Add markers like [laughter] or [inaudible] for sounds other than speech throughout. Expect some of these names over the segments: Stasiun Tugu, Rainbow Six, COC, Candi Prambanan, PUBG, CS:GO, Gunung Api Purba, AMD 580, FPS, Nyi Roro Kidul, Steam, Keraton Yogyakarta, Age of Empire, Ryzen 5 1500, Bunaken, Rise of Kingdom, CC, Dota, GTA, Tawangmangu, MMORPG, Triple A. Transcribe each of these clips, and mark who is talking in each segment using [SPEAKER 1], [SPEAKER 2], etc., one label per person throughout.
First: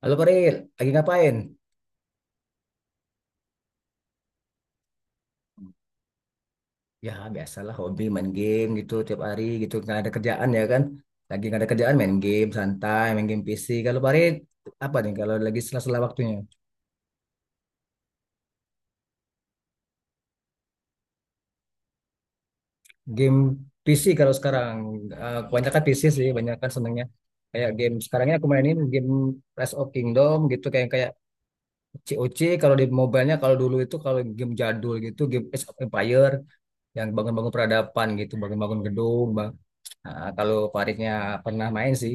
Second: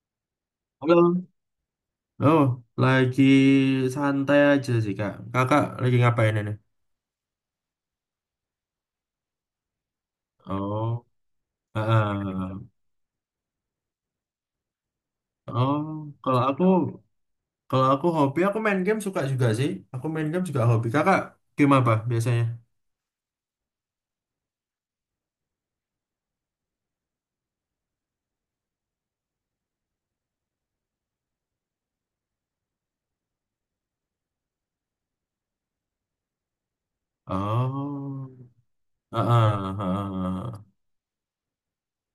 [SPEAKER 1] Halo Koril, lagi
[SPEAKER 2] Halo.
[SPEAKER 1] ngapain?
[SPEAKER 2] Oh, lagi santai aja sih, Kak. Kakak lagi ngapain ini?
[SPEAKER 1] Ya biasalah hobi main game gitu tiap hari gitu nggak ada kerjaan ya kan?
[SPEAKER 2] Oh,
[SPEAKER 1] Lagi nggak ada kerjaan main game
[SPEAKER 2] ah.
[SPEAKER 1] santai, main game PC. Kalau Farid apa nih kalau lagi
[SPEAKER 2] Oh,
[SPEAKER 1] sela-sela waktunya?
[SPEAKER 2] kalau aku kalau aku hobi aku main game suka juga sih. Aku main game juga hobi. Kakak game apa biasanya?
[SPEAKER 1] Game PC kalau sekarang, kebanyakan PC sih, kebanyakan senengnya kayak game sekarangnya aku mainin game Rise of Kingdom gitu kayak kayak COC kalau di mobile-nya, kalau dulu itu kalau game jadul gitu game Age of Empire yang bangun-bangun peradaban
[SPEAKER 2] Oh,
[SPEAKER 1] gitu, bangun-bangun
[SPEAKER 2] ah,
[SPEAKER 1] gedung, bang.
[SPEAKER 2] ah,
[SPEAKER 1] Nah, kalau
[SPEAKER 2] ah,
[SPEAKER 1] Faridnya pernah main sih.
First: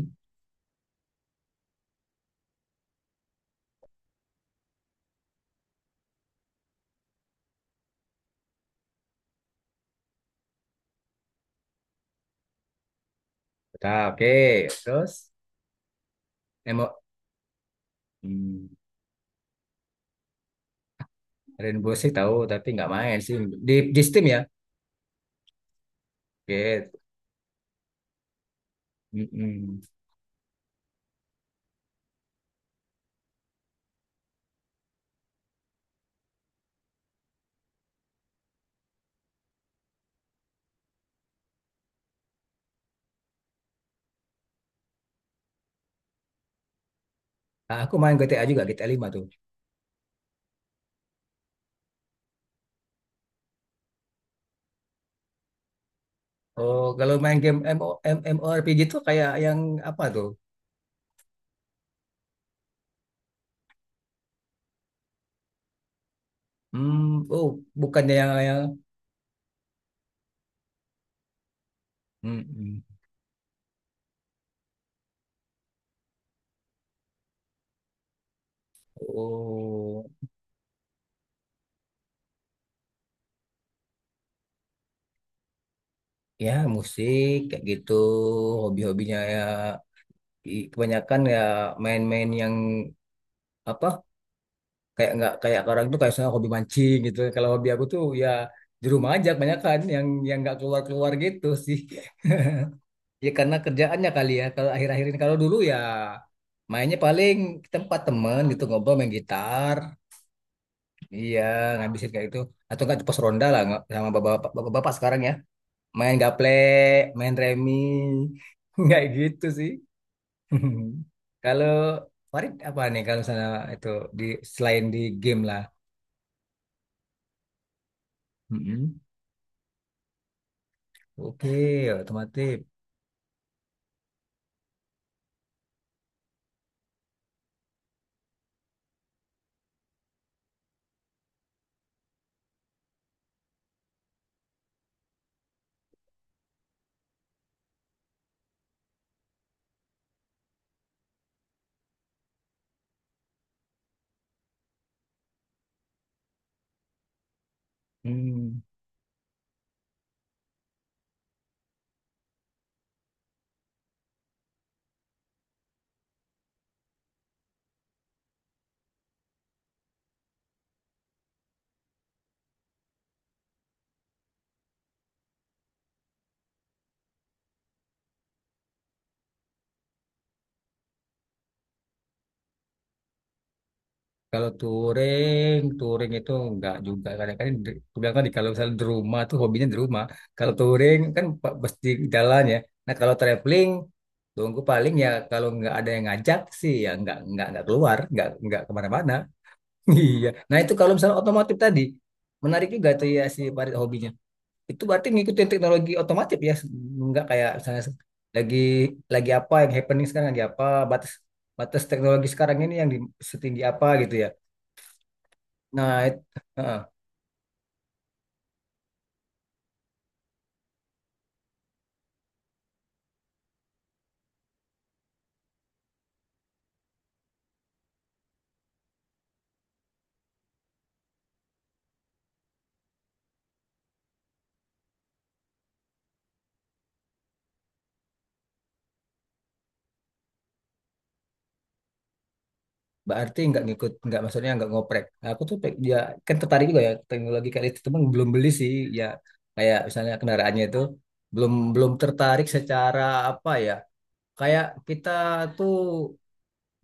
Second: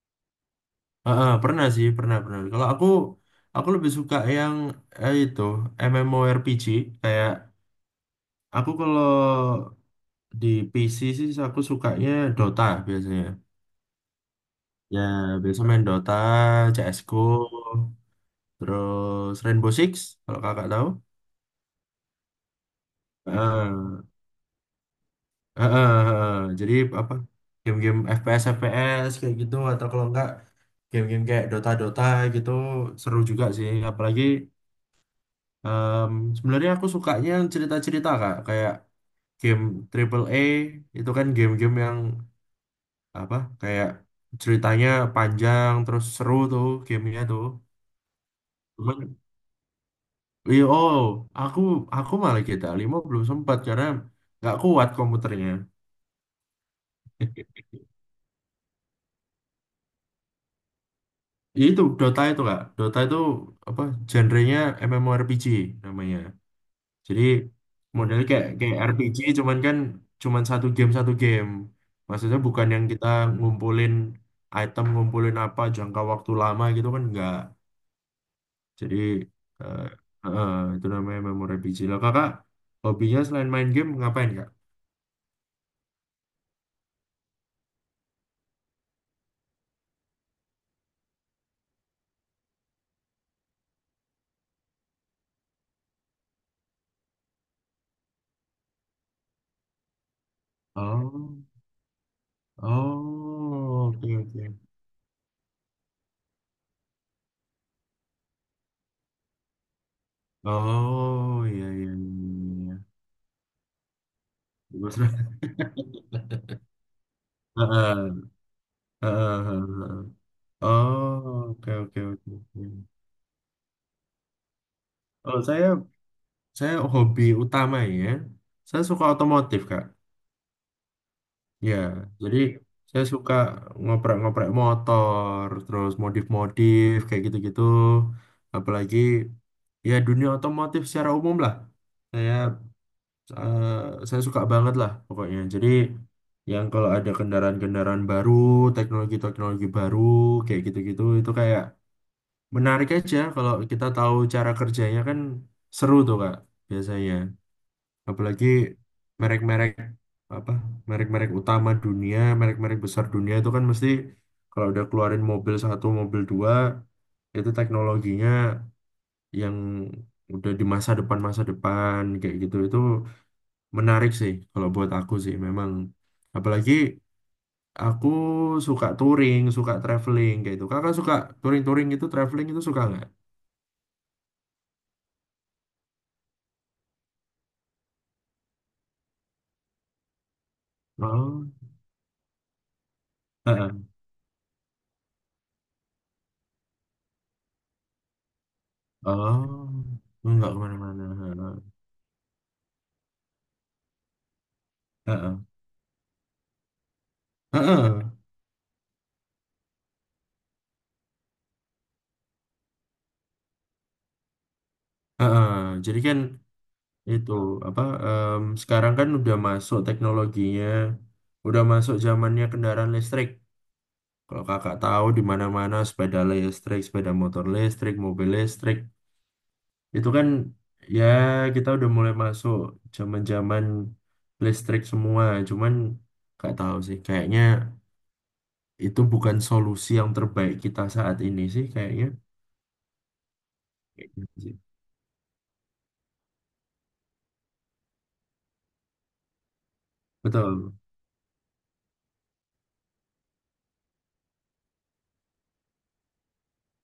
[SPEAKER 2] ah, ah, pernah sih, pernah pernah. Kalau aku lebih suka yang itu MMORPG, kayak aku kalau di PC sih aku sukanya Dota biasanya.
[SPEAKER 1] Udah, oke.
[SPEAKER 2] Ya,
[SPEAKER 1] Terus
[SPEAKER 2] biasa main Dota,
[SPEAKER 1] emo
[SPEAKER 2] CSGO,
[SPEAKER 1] hmm,
[SPEAKER 2] terus Rainbow Six, kalau kakak tahu.
[SPEAKER 1] Rainbow Six tahu tapi nggak main sih, di
[SPEAKER 2] Eh,
[SPEAKER 1] di Steam ya.
[SPEAKER 2] eh, eh, eh. Jadi
[SPEAKER 1] Oke.
[SPEAKER 2] apa, game-game FPS, FPS kayak gitu,
[SPEAKER 1] Mm-mm.
[SPEAKER 2] atau kalau enggak game-game kayak Dota, Dota gitu, seru juga sih. Apalagi sebenarnya aku sukanya cerita-cerita, kak, kayak game Triple A itu kan game-game yang apa, kayak ceritanya panjang, terus seru tuh gamenya tuh.
[SPEAKER 1] Nah, aku main GTA juga GTA 5 tuh.
[SPEAKER 2] Iya, oh, aku aku malah GTA 5 belum sempat karena nggak kuat komputernya.
[SPEAKER 1] Oh, kalau main game MO, M- MMORPG tuh kayak yang apa tuh?
[SPEAKER 2] Ya itu Dota itu kak, Dota itu apa genrenya MMORPG namanya. Jadi
[SPEAKER 1] Hmm, oh, bukannya
[SPEAKER 2] modelnya
[SPEAKER 1] yang
[SPEAKER 2] kayak
[SPEAKER 1] yang
[SPEAKER 2] kayak RPG, cuman kan cuman satu game satu game. Maksudnya bukan
[SPEAKER 1] Mm-mm.
[SPEAKER 2] yang kita ngumpulin item, ngumpulin apa jangka waktu lama gitu kan, nggak. Jadi eh
[SPEAKER 1] Oh,
[SPEAKER 2] eh, itu namanya MMORPG. Lah kakak hobinya selain main game ngapain, kak?
[SPEAKER 1] ya musik kayak gitu, hobi-hobinya ya i- kebanyakan ya main-main yang apa? Kayak nggak kayak orang tuh kayak saya hobi mancing gitu, kalau hobi aku tuh ya di rumah aja kebanyakan yang nggak keluar keluar
[SPEAKER 2] Oh.
[SPEAKER 1] gitu sih [laughs] ya karena
[SPEAKER 2] Oh,
[SPEAKER 1] kerjaannya
[SPEAKER 2] oke,
[SPEAKER 1] kali
[SPEAKER 2] oke.
[SPEAKER 1] ya, kalau akhir-akhir ini kalau dulu ya mainnya paling ke tempat temen gitu ngobrol main gitar, iya,
[SPEAKER 2] Oh, iya, iya, iya,
[SPEAKER 1] ngabisin kayak gitu atau
[SPEAKER 2] iya.
[SPEAKER 1] nggak di pos ronda lah, nggak- sama bapak-bapak
[SPEAKER 2] Bagus
[SPEAKER 1] sekarang
[SPEAKER 2] banget.
[SPEAKER 1] ya
[SPEAKER 2] [laughs]
[SPEAKER 1] main gaplek main remi
[SPEAKER 2] Heeh,
[SPEAKER 1] [laughs] nggak
[SPEAKER 2] heeh,
[SPEAKER 1] gitu sih
[SPEAKER 2] heeh.
[SPEAKER 1] [laughs]
[SPEAKER 2] Oh,
[SPEAKER 1] kalau
[SPEAKER 2] oke, oke, oke,
[SPEAKER 1] Farid
[SPEAKER 2] oke.
[SPEAKER 1] apa nih kalau misalnya itu di selain di
[SPEAKER 2] Oh,
[SPEAKER 1] game lah.
[SPEAKER 2] saya hobi utama, ya. Saya
[SPEAKER 1] Mm-mm.
[SPEAKER 2] suka otomotif, Kak. Ya,
[SPEAKER 1] Oke,
[SPEAKER 2] jadi
[SPEAKER 1] otomotif.
[SPEAKER 2] saya suka ngoprek-ngoprek motor, terus modif-modif kayak gitu-gitu. Apalagi ya dunia otomotif secara umum lah. Saya saya suka banget lah pokoknya. Jadi yang kalau ada kendaraan-kendaraan baru, teknologi-teknologi baru, kayak gitu-gitu, itu kayak menarik aja kalau kita tahu cara kerjanya, kan seru tuh Kak, biasanya. Apalagi
[SPEAKER 1] Hmm.
[SPEAKER 2] merek-merek apa, merek-merek utama dunia, merek-merek besar dunia itu kan mesti kalau udah keluarin mobil satu, mobil dua, itu teknologinya yang udah di masa depan kayak gitu itu menarik sih kalau buat aku sih, memang. Apalagi aku suka touring, suka traveling kayak gitu. Kakak suka touring-touring itu, traveling itu suka, nggak?
[SPEAKER 1] Kalau touring, touring itu enggak juga. Kadang-kadang di- aku bilang kan kalau misalnya di rumah tuh hobinya di rumah. Kalau touring kan
[SPEAKER 2] Oh,
[SPEAKER 1] pa- pasti jalan ya. Nah, kalau traveling,
[SPEAKER 2] heeh.
[SPEAKER 1] tunggu paling ya kalau nggak ada yang ngajak sih ya nggak keluar, nggak kemana-mana.
[SPEAKER 2] Oh,
[SPEAKER 1] [laughs] Iya.
[SPEAKER 2] nggak
[SPEAKER 1] Nah itu kalau misalnya
[SPEAKER 2] kemana-mana.
[SPEAKER 1] otomotif tadi menarik juga tuh ya, si Farid hobinya. Itu berarti
[SPEAKER 2] Heeh.
[SPEAKER 1] ngikutin teknologi otomatis ya, nggak kayak misalnya
[SPEAKER 2] Heeh.
[SPEAKER 1] lagi lagi apa yang happening sekarang lagi apa, batas batas teknologi sekarang ini yang di, setinggi apa gitu ya.
[SPEAKER 2] Heeh.
[SPEAKER 1] Nah,
[SPEAKER 2] Jadi kan
[SPEAKER 1] it- heeh,
[SPEAKER 2] itu apa? Sekarang kan udah masuk teknologinya, udah masuk zamannya kendaraan listrik. Kalau kakak tahu di mana-mana sepeda listrik, sepeda motor listrik, mobil listrik. Itu kan ya kita udah mulai masuk zaman-zaman listrik semua. Cuman nggak tahu sih, kayaknya itu bukan solusi yang terbaik kita saat ini sih, kayaknya.
[SPEAKER 1] berarti nggak ngikut,
[SPEAKER 2] Kayak
[SPEAKER 1] nggak
[SPEAKER 2] gitu
[SPEAKER 1] maksudnya
[SPEAKER 2] sih.
[SPEAKER 1] nggak ngoprek. Nah, aku tuh pe- ya kan tertarik juga ya teknologi kayak itu, cuman belum beli sih, ya kayak misalnya kendaraannya
[SPEAKER 2] Betul,
[SPEAKER 1] itu belum belum tertarik secara apa ya, kayak kita tuh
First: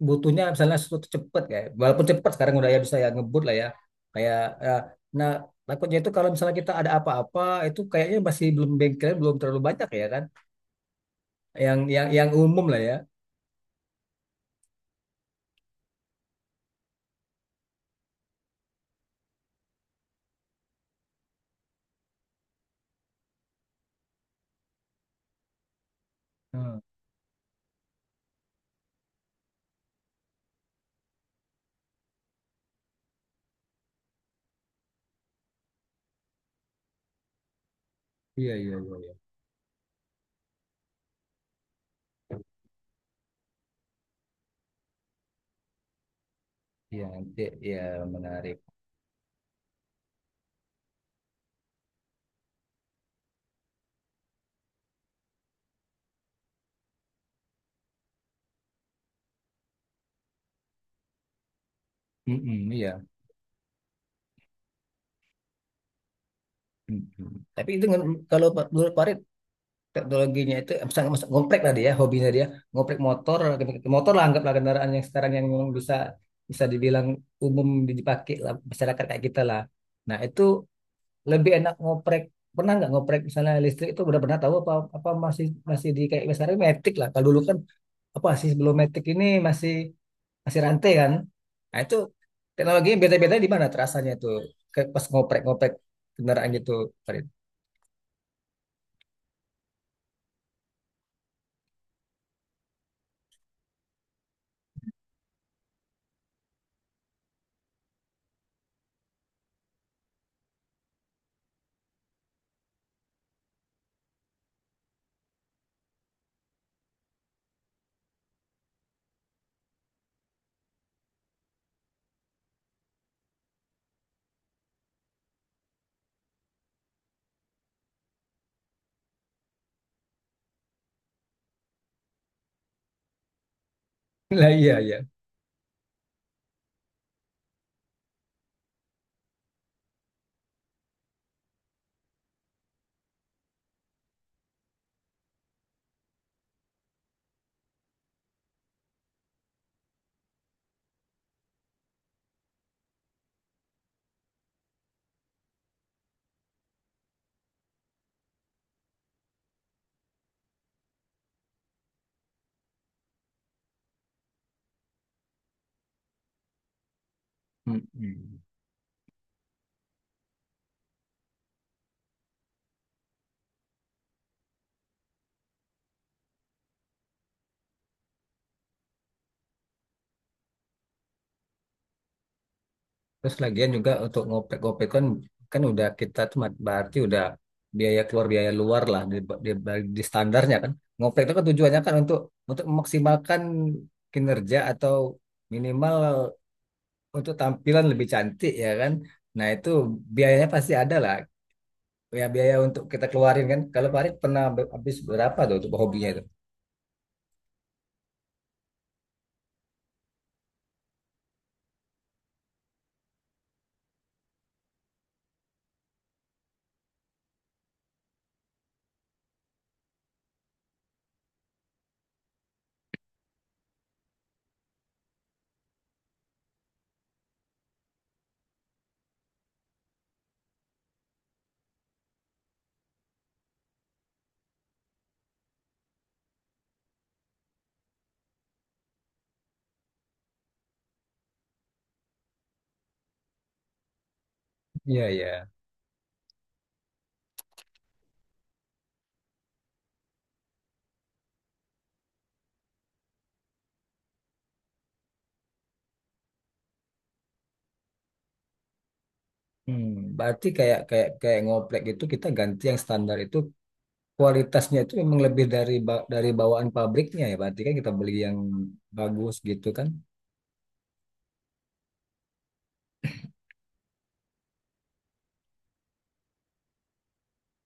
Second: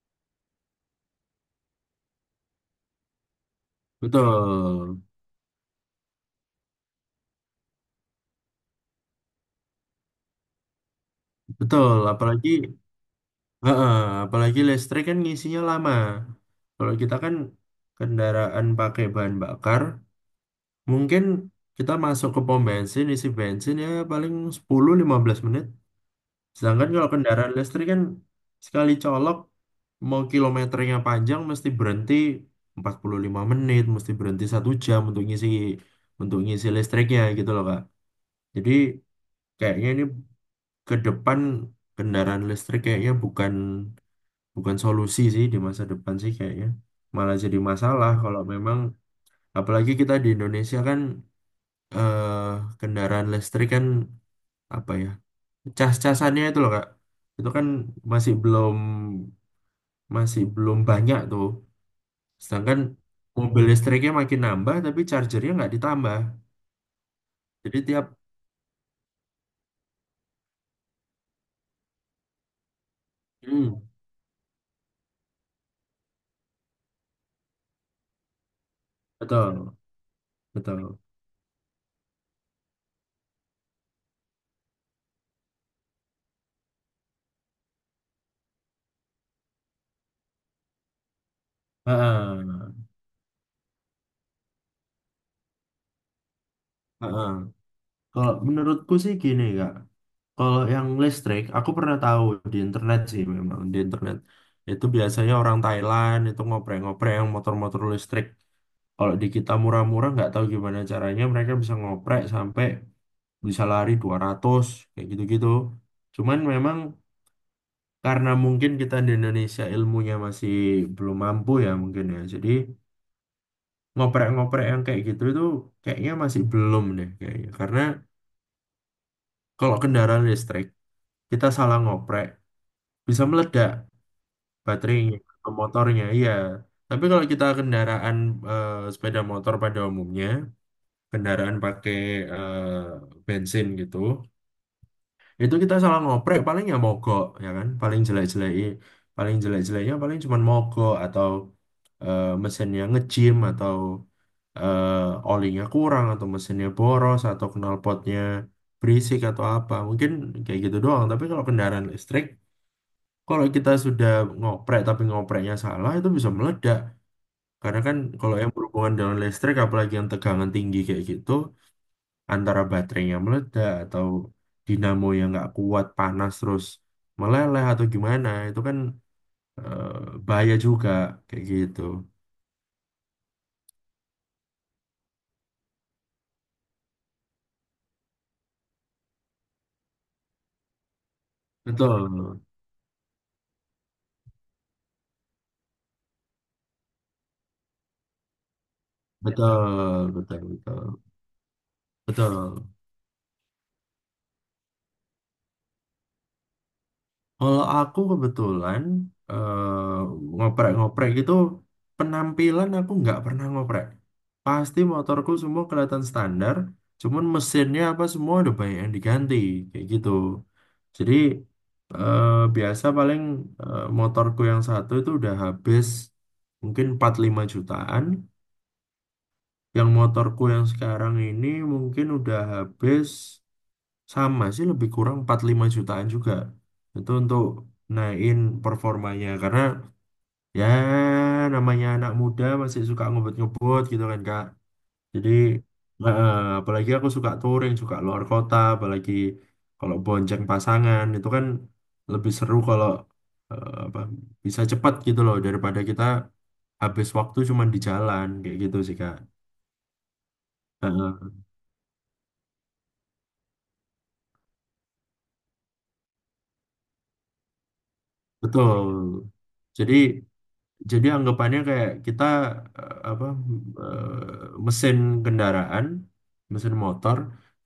[SPEAKER 1] butuhnya misalnya sesuatu cepet, kayak walaupun cepet sekarang udah ya bisa ya ngebut lah ya kayak ya,
[SPEAKER 2] betul,
[SPEAKER 1] nah takutnya itu kalau misalnya kita ada apa-apa itu kayaknya masih belum bengkel belum terlalu banyak ya kan, yang
[SPEAKER 2] betul.
[SPEAKER 1] yang
[SPEAKER 2] Apalagi,
[SPEAKER 1] umum lah ya.
[SPEAKER 2] heeh, apalagi listrik kan ngisinya lama. Kalau kita kan kendaraan pakai bahan bakar, mungkin kita masuk ke pom bensin, isi bensin ya paling 10-15 menit.
[SPEAKER 1] Hmm,
[SPEAKER 2] Sedangkan kalau kendaraan listrik kan sekali colok mau kilometernya panjang mesti berhenti 45 menit, mesti berhenti satu jam untuk ngisi listriknya gitu loh, Kak.
[SPEAKER 1] iya
[SPEAKER 2] Jadi
[SPEAKER 1] iya iya iya.
[SPEAKER 2] kayaknya ini ke depan kendaraan listrik kayaknya bukan bukan solusi sih di masa depan sih, kayaknya.
[SPEAKER 1] Iya,
[SPEAKER 2] Malah
[SPEAKER 1] nanti
[SPEAKER 2] jadi
[SPEAKER 1] ya
[SPEAKER 2] masalah kalau
[SPEAKER 1] menarik.
[SPEAKER 2] memang apalagi kita di Indonesia kan, kendaraan listrik kan apa ya? Cas-casannya itu loh, Kak. Itu kan masih belum masih belum banyak tuh.
[SPEAKER 1] Mm-mm,
[SPEAKER 2] Sedangkan
[SPEAKER 1] iya.
[SPEAKER 2] mobil listriknya makin nambah, tapi chargernya nggak ditambah.
[SPEAKER 1] Mm-mm. Tapi
[SPEAKER 2] Jadi
[SPEAKER 1] itu nge-
[SPEAKER 2] tiap,
[SPEAKER 1] kalau menurut Farid teknologinya itu, misalnya misalnya ngoprek tadi ya hobinya dia ngoprek motor
[SPEAKER 2] hmm,
[SPEAKER 1] motor lah anggaplah kendaraan yang sekarang yang memang bisa bisa dibilang umum dipakai lah, masyarakat kayak kita lah,
[SPEAKER 2] betul,
[SPEAKER 1] nah itu
[SPEAKER 2] betul.
[SPEAKER 1] lebih enak ngoprek, pernah nggak ngoprek misalnya listrik itu udah pernah tahu apa apa masih masih di kayak misalnya metik lah kalau dulu kan apa sih sebelum metik ini masih masih rantai kan, nah itu
[SPEAKER 2] Heeh,
[SPEAKER 1] teknologinya beda-beda di mana terasanya tuh, kayak pas ngoprek-ngoprek kendaraan gitu Farid.
[SPEAKER 2] heeh. Kalau menurutku sih gini kak, kalau yang listrik, aku pernah tahu di internet sih, memang di internet. Itu biasanya orang Thailand itu ngoprek-ngoprek yang motor-motor listrik. Kalau di kita murah-murah nggak tahu gimana caranya mereka bisa ngoprek sampai bisa lari 200 kayak gitu-gitu. Cuman memang karena mungkin kita di Indonesia ilmunya masih belum mampu ya mungkin ya, jadi ngoprek-ngoprek yang kayak gitu itu kayaknya masih belum deh kayaknya, karena kalau kendaraan listrik kita salah ngoprek bisa meledak
[SPEAKER 1] [laughs] Lah iya iya.
[SPEAKER 2] baterainya atau motornya, iya. Tapi kalau kita kendaraan, sepeda motor pada umumnya, kendaraan pakai bensin gitu, itu kita salah ngoprek paling ya mogok, ya kan, paling jelek-jeleki, paling jelek-jeleknya paling cuman mogok atau mesinnya ngejim atau olinya kurang atau mesinnya boros atau knalpotnya berisik atau apa, mungkin kayak gitu doang. Tapi kalau kendaraan listrik kalau kita sudah ngoprek tapi ngopreknya salah itu bisa meledak, karena kan kalau
[SPEAKER 1] Mm-mm.
[SPEAKER 2] yang berhubungan dengan listrik apalagi yang tegangan tinggi kayak gitu, antara baterainya meledak atau dinamo yang nggak kuat panas terus meleleh atau gimana, itu kan bahaya juga kayak gitu.
[SPEAKER 1] Terus lagian juga untuk ngopek-ngopek kan kan udah kita tuh mat- berarti udah biaya keluar biaya luar lah di, di standarnya kan. Ngopek itu kan tujuannya kan untuk
[SPEAKER 2] Betul,
[SPEAKER 1] untuk memaksimalkan kinerja atau minimal untuk tampilan lebih cantik ya kan. Nah, itu
[SPEAKER 2] betul, betul,
[SPEAKER 1] biayanya pasti
[SPEAKER 2] betul,
[SPEAKER 1] ada lah. Ya biaya
[SPEAKER 2] betul.
[SPEAKER 1] untuk kita keluarin kan. Kalau Farid pernah be- habis berapa tuh untuk hobinya itu?
[SPEAKER 2] Kalau aku kebetulan ngoprek-ngoprek gitu, penampilan aku nggak pernah ngoprek. Pasti motorku semua kelihatan standar, cuman mesinnya apa semua udah banyak yang diganti kayak gitu. Jadi eh, biasa paling motorku yang satu itu udah habis mungkin 45 jutaan. Yang motorku yang sekarang ini mungkin udah habis, sama sih lebih kurang 45 jutaan juga. Itu untuk naikin performanya, karena ya namanya anak muda masih suka ngebut-ngebut gitu kan, Kak.
[SPEAKER 1] Iya,
[SPEAKER 2] Jadi
[SPEAKER 1] iya.
[SPEAKER 2] eh, apalagi aku suka touring, suka luar kota, apalagi kalau bonceng pasangan itu kan lebih seru kalau apa, bisa cepat gitu loh, daripada kita habis waktu cuman di jalan kayak gitu sih, Kak.
[SPEAKER 1] Hmm, berarti kayak kayak
[SPEAKER 2] Eh,
[SPEAKER 1] kayak ngoplek gitu kita ganti yang standar itu kualitasnya itu memang lebih dari ba- dari bawaan pabriknya ya berarti kan kita beli yang
[SPEAKER 2] betul.
[SPEAKER 1] bagus gitu kan,
[SPEAKER 2] Jadi Jadi anggapannya kayak kita apa eh, mesin kendaraan, mesin motor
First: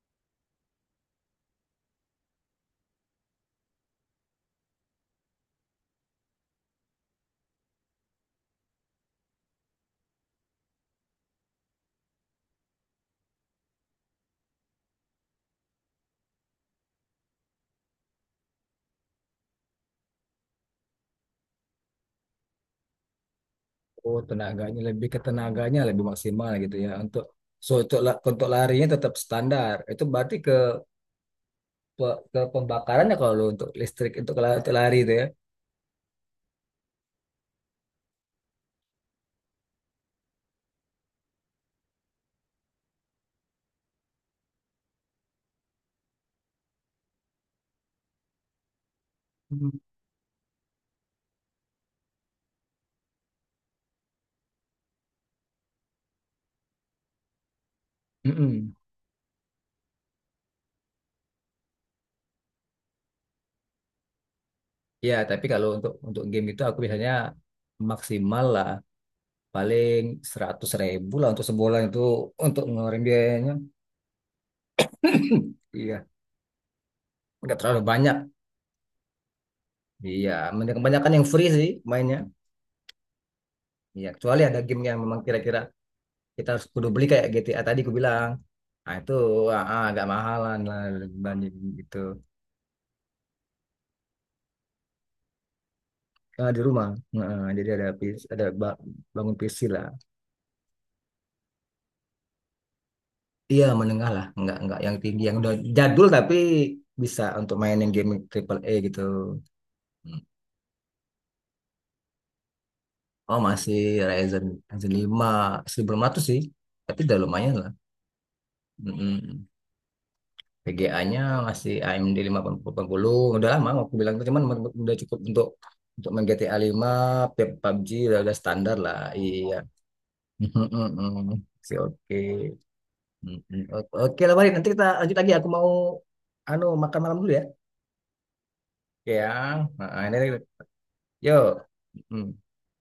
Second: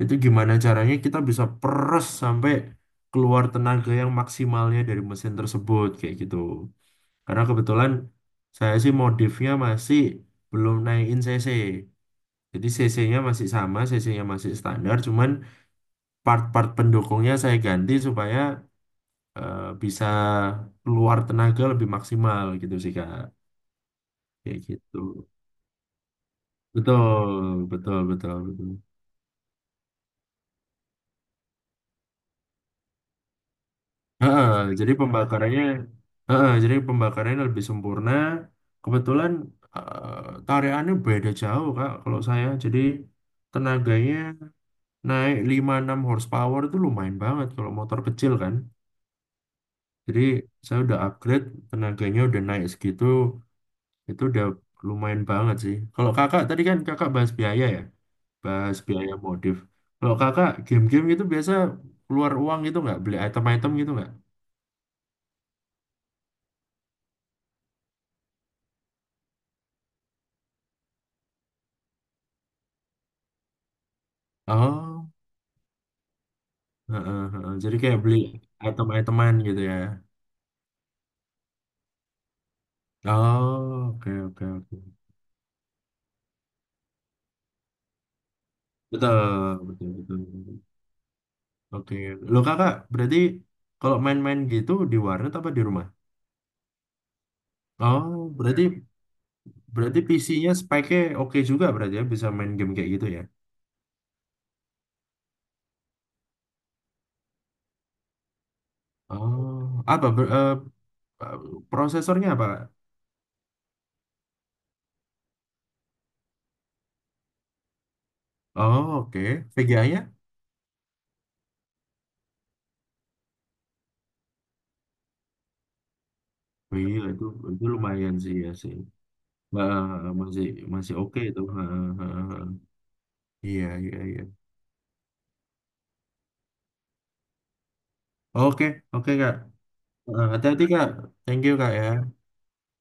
[SPEAKER 2] itu gimana caranya kita bisa peres sampai keluar tenaga yang maksimalnya dari mesin tersebut kayak gitu. Karena kebetulan saya sih modifnya masih belum naikin CC. Jadi CC-nya masih sama, CC-nya masih standar, cuman part-part pendukungnya saya ganti supaya bisa keluar tenaga lebih maksimal gitu sih, Kak.
[SPEAKER 1] oh
[SPEAKER 2] Kayak
[SPEAKER 1] tenaganya
[SPEAKER 2] gitu.
[SPEAKER 1] lebih ke tenaganya lebih maksimal gitu ya untuk,
[SPEAKER 2] Betul,
[SPEAKER 1] so untuk
[SPEAKER 2] betul,
[SPEAKER 1] la-
[SPEAKER 2] betul,
[SPEAKER 1] untuk
[SPEAKER 2] betul.
[SPEAKER 1] larinya tetap standar itu berarti ke pe- ke pembakarannya, kalau untuk listrik untuk
[SPEAKER 2] Heeh,
[SPEAKER 1] la- untuk
[SPEAKER 2] jadi
[SPEAKER 1] lari itu ya.
[SPEAKER 2] pembakarannya, heeh, jadi pembakarannya lebih sempurna. Kebetulan tarikannya beda jauh, Kak, kalau saya. Jadi tenaganya naik 5-6 horsepower, itu lumayan banget kalau motor kecil kan.
[SPEAKER 1] Hmm.
[SPEAKER 2] Jadi saya udah upgrade, tenaganya udah naik segitu, itu udah lumayan banget sih. Kalau kakak, tadi kan kakak bahas biaya ya,
[SPEAKER 1] Mm-mm.
[SPEAKER 2] bahas biaya modif. Kalau kakak game-game itu biasa keluar uang gitu nggak? Beli item-item gitu nggak?
[SPEAKER 1] Ya tapi kalau untuk game itu aku biasanya maksimal lah paling 100.000 lah untuk sebulan itu untuk ngeluarin biayanya
[SPEAKER 2] Oh,
[SPEAKER 1] [clears throat] iya,
[SPEAKER 2] heeh, heeh.
[SPEAKER 1] nggak
[SPEAKER 2] Jadi
[SPEAKER 1] terlalu
[SPEAKER 2] kayak
[SPEAKER 1] banyak.
[SPEAKER 2] beli item-iteman gitu ya.
[SPEAKER 1] Iya, men- kebanyakan yang free sih mainnya.
[SPEAKER 2] Oh,
[SPEAKER 1] Iya,
[SPEAKER 2] oke,
[SPEAKER 1] kecuali
[SPEAKER 2] oke,
[SPEAKER 1] ada
[SPEAKER 2] oke.
[SPEAKER 1] game yang memang kira-kira kita harus kudu beli kayak GTA tadi aku bilang. Nah, itu
[SPEAKER 2] Betul, betul,
[SPEAKER 1] agak
[SPEAKER 2] betul,
[SPEAKER 1] mahalan
[SPEAKER 2] betul.
[SPEAKER 1] lah dibanding
[SPEAKER 2] Oke.
[SPEAKER 1] gitu.
[SPEAKER 2] Lo kakak, berarti kalau main-main gitu di warnet apa di rumah?
[SPEAKER 1] Ah, di rumah. Heeh, jadi ada PC,
[SPEAKER 2] Oh,
[SPEAKER 1] ada
[SPEAKER 2] berarti
[SPEAKER 1] ba- bangun PC lah.
[SPEAKER 2] berarti PC-nya speknya oke juga berarti, ya bisa main game kayak gitu ya.
[SPEAKER 1] Iya, menengah lah, enggak yang tinggi, yang udah jadul tapi bisa untuk mainin game triple A gitu.
[SPEAKER 2] Oh,
[SPEAKER 1] Hmm.
[SPEAKER 2] prosesornya apa?
[SPEAKER 1] Oh, masih Ryzen Ryzen 5 1500 sih. Tapi udah lumayan lah.
[SPEAKER 2] Oh,
[SPEAKER 1] Mm-mm.
[SPEAKER 2] oke. VGA-nya?
[SPEAKER 1] VGA-nya masih AMD 580. Udah lama aku bilang itu cuman men- udah cukup untuk main GTA 5,
[SPEAKER 2] Wih, itu
[SPEAKER 1] P-
[SPEAKER 2] itu
[SPEAKER 1] PUBG
[SPEAKER 2] lumayan
[SPEAKER 1] udah
[SPEAKER 2] sih ya sih.
[SPEAKER 1] standar lah. Iya.
[SPEAKER 2] Nah, masih
[SPEAKER 1] [laughs]
[SPEAKER 2] masih oke itu. Ha,
[SPEAKER 1] Oke,
[SPEAKER 2] ha,
[SPEAKER 1] oke.
[SPEAKER 2] ha.
[SPEAKER 1] Mm-mm.
[SPEAKER 2] Iya,
[SPEAKER 1] O-
[SPEAKER 2] iya,
[SPEAKER 1] Oke
[SPEAKER 2] iya.
[SPEAKER 1] lah Bari, nanti kita lanjut lagi. Aku mau anu makan malam dulu ya.
[SPEAKER 2] Oke,
[SPEAKER 1] Oke
[SPEAKER 2] oke
[SPEAKER 1] ya.
[SPEAKER 2] Kak.
[SPEAKER 1] Nah, ini,
[SPEAKER 2] Eh, hati-hati Kak. Thank you
[SPEAKER 1] yuk.
[SPEAKER 2] Kak ya.
[SPEAKER 1] Mm.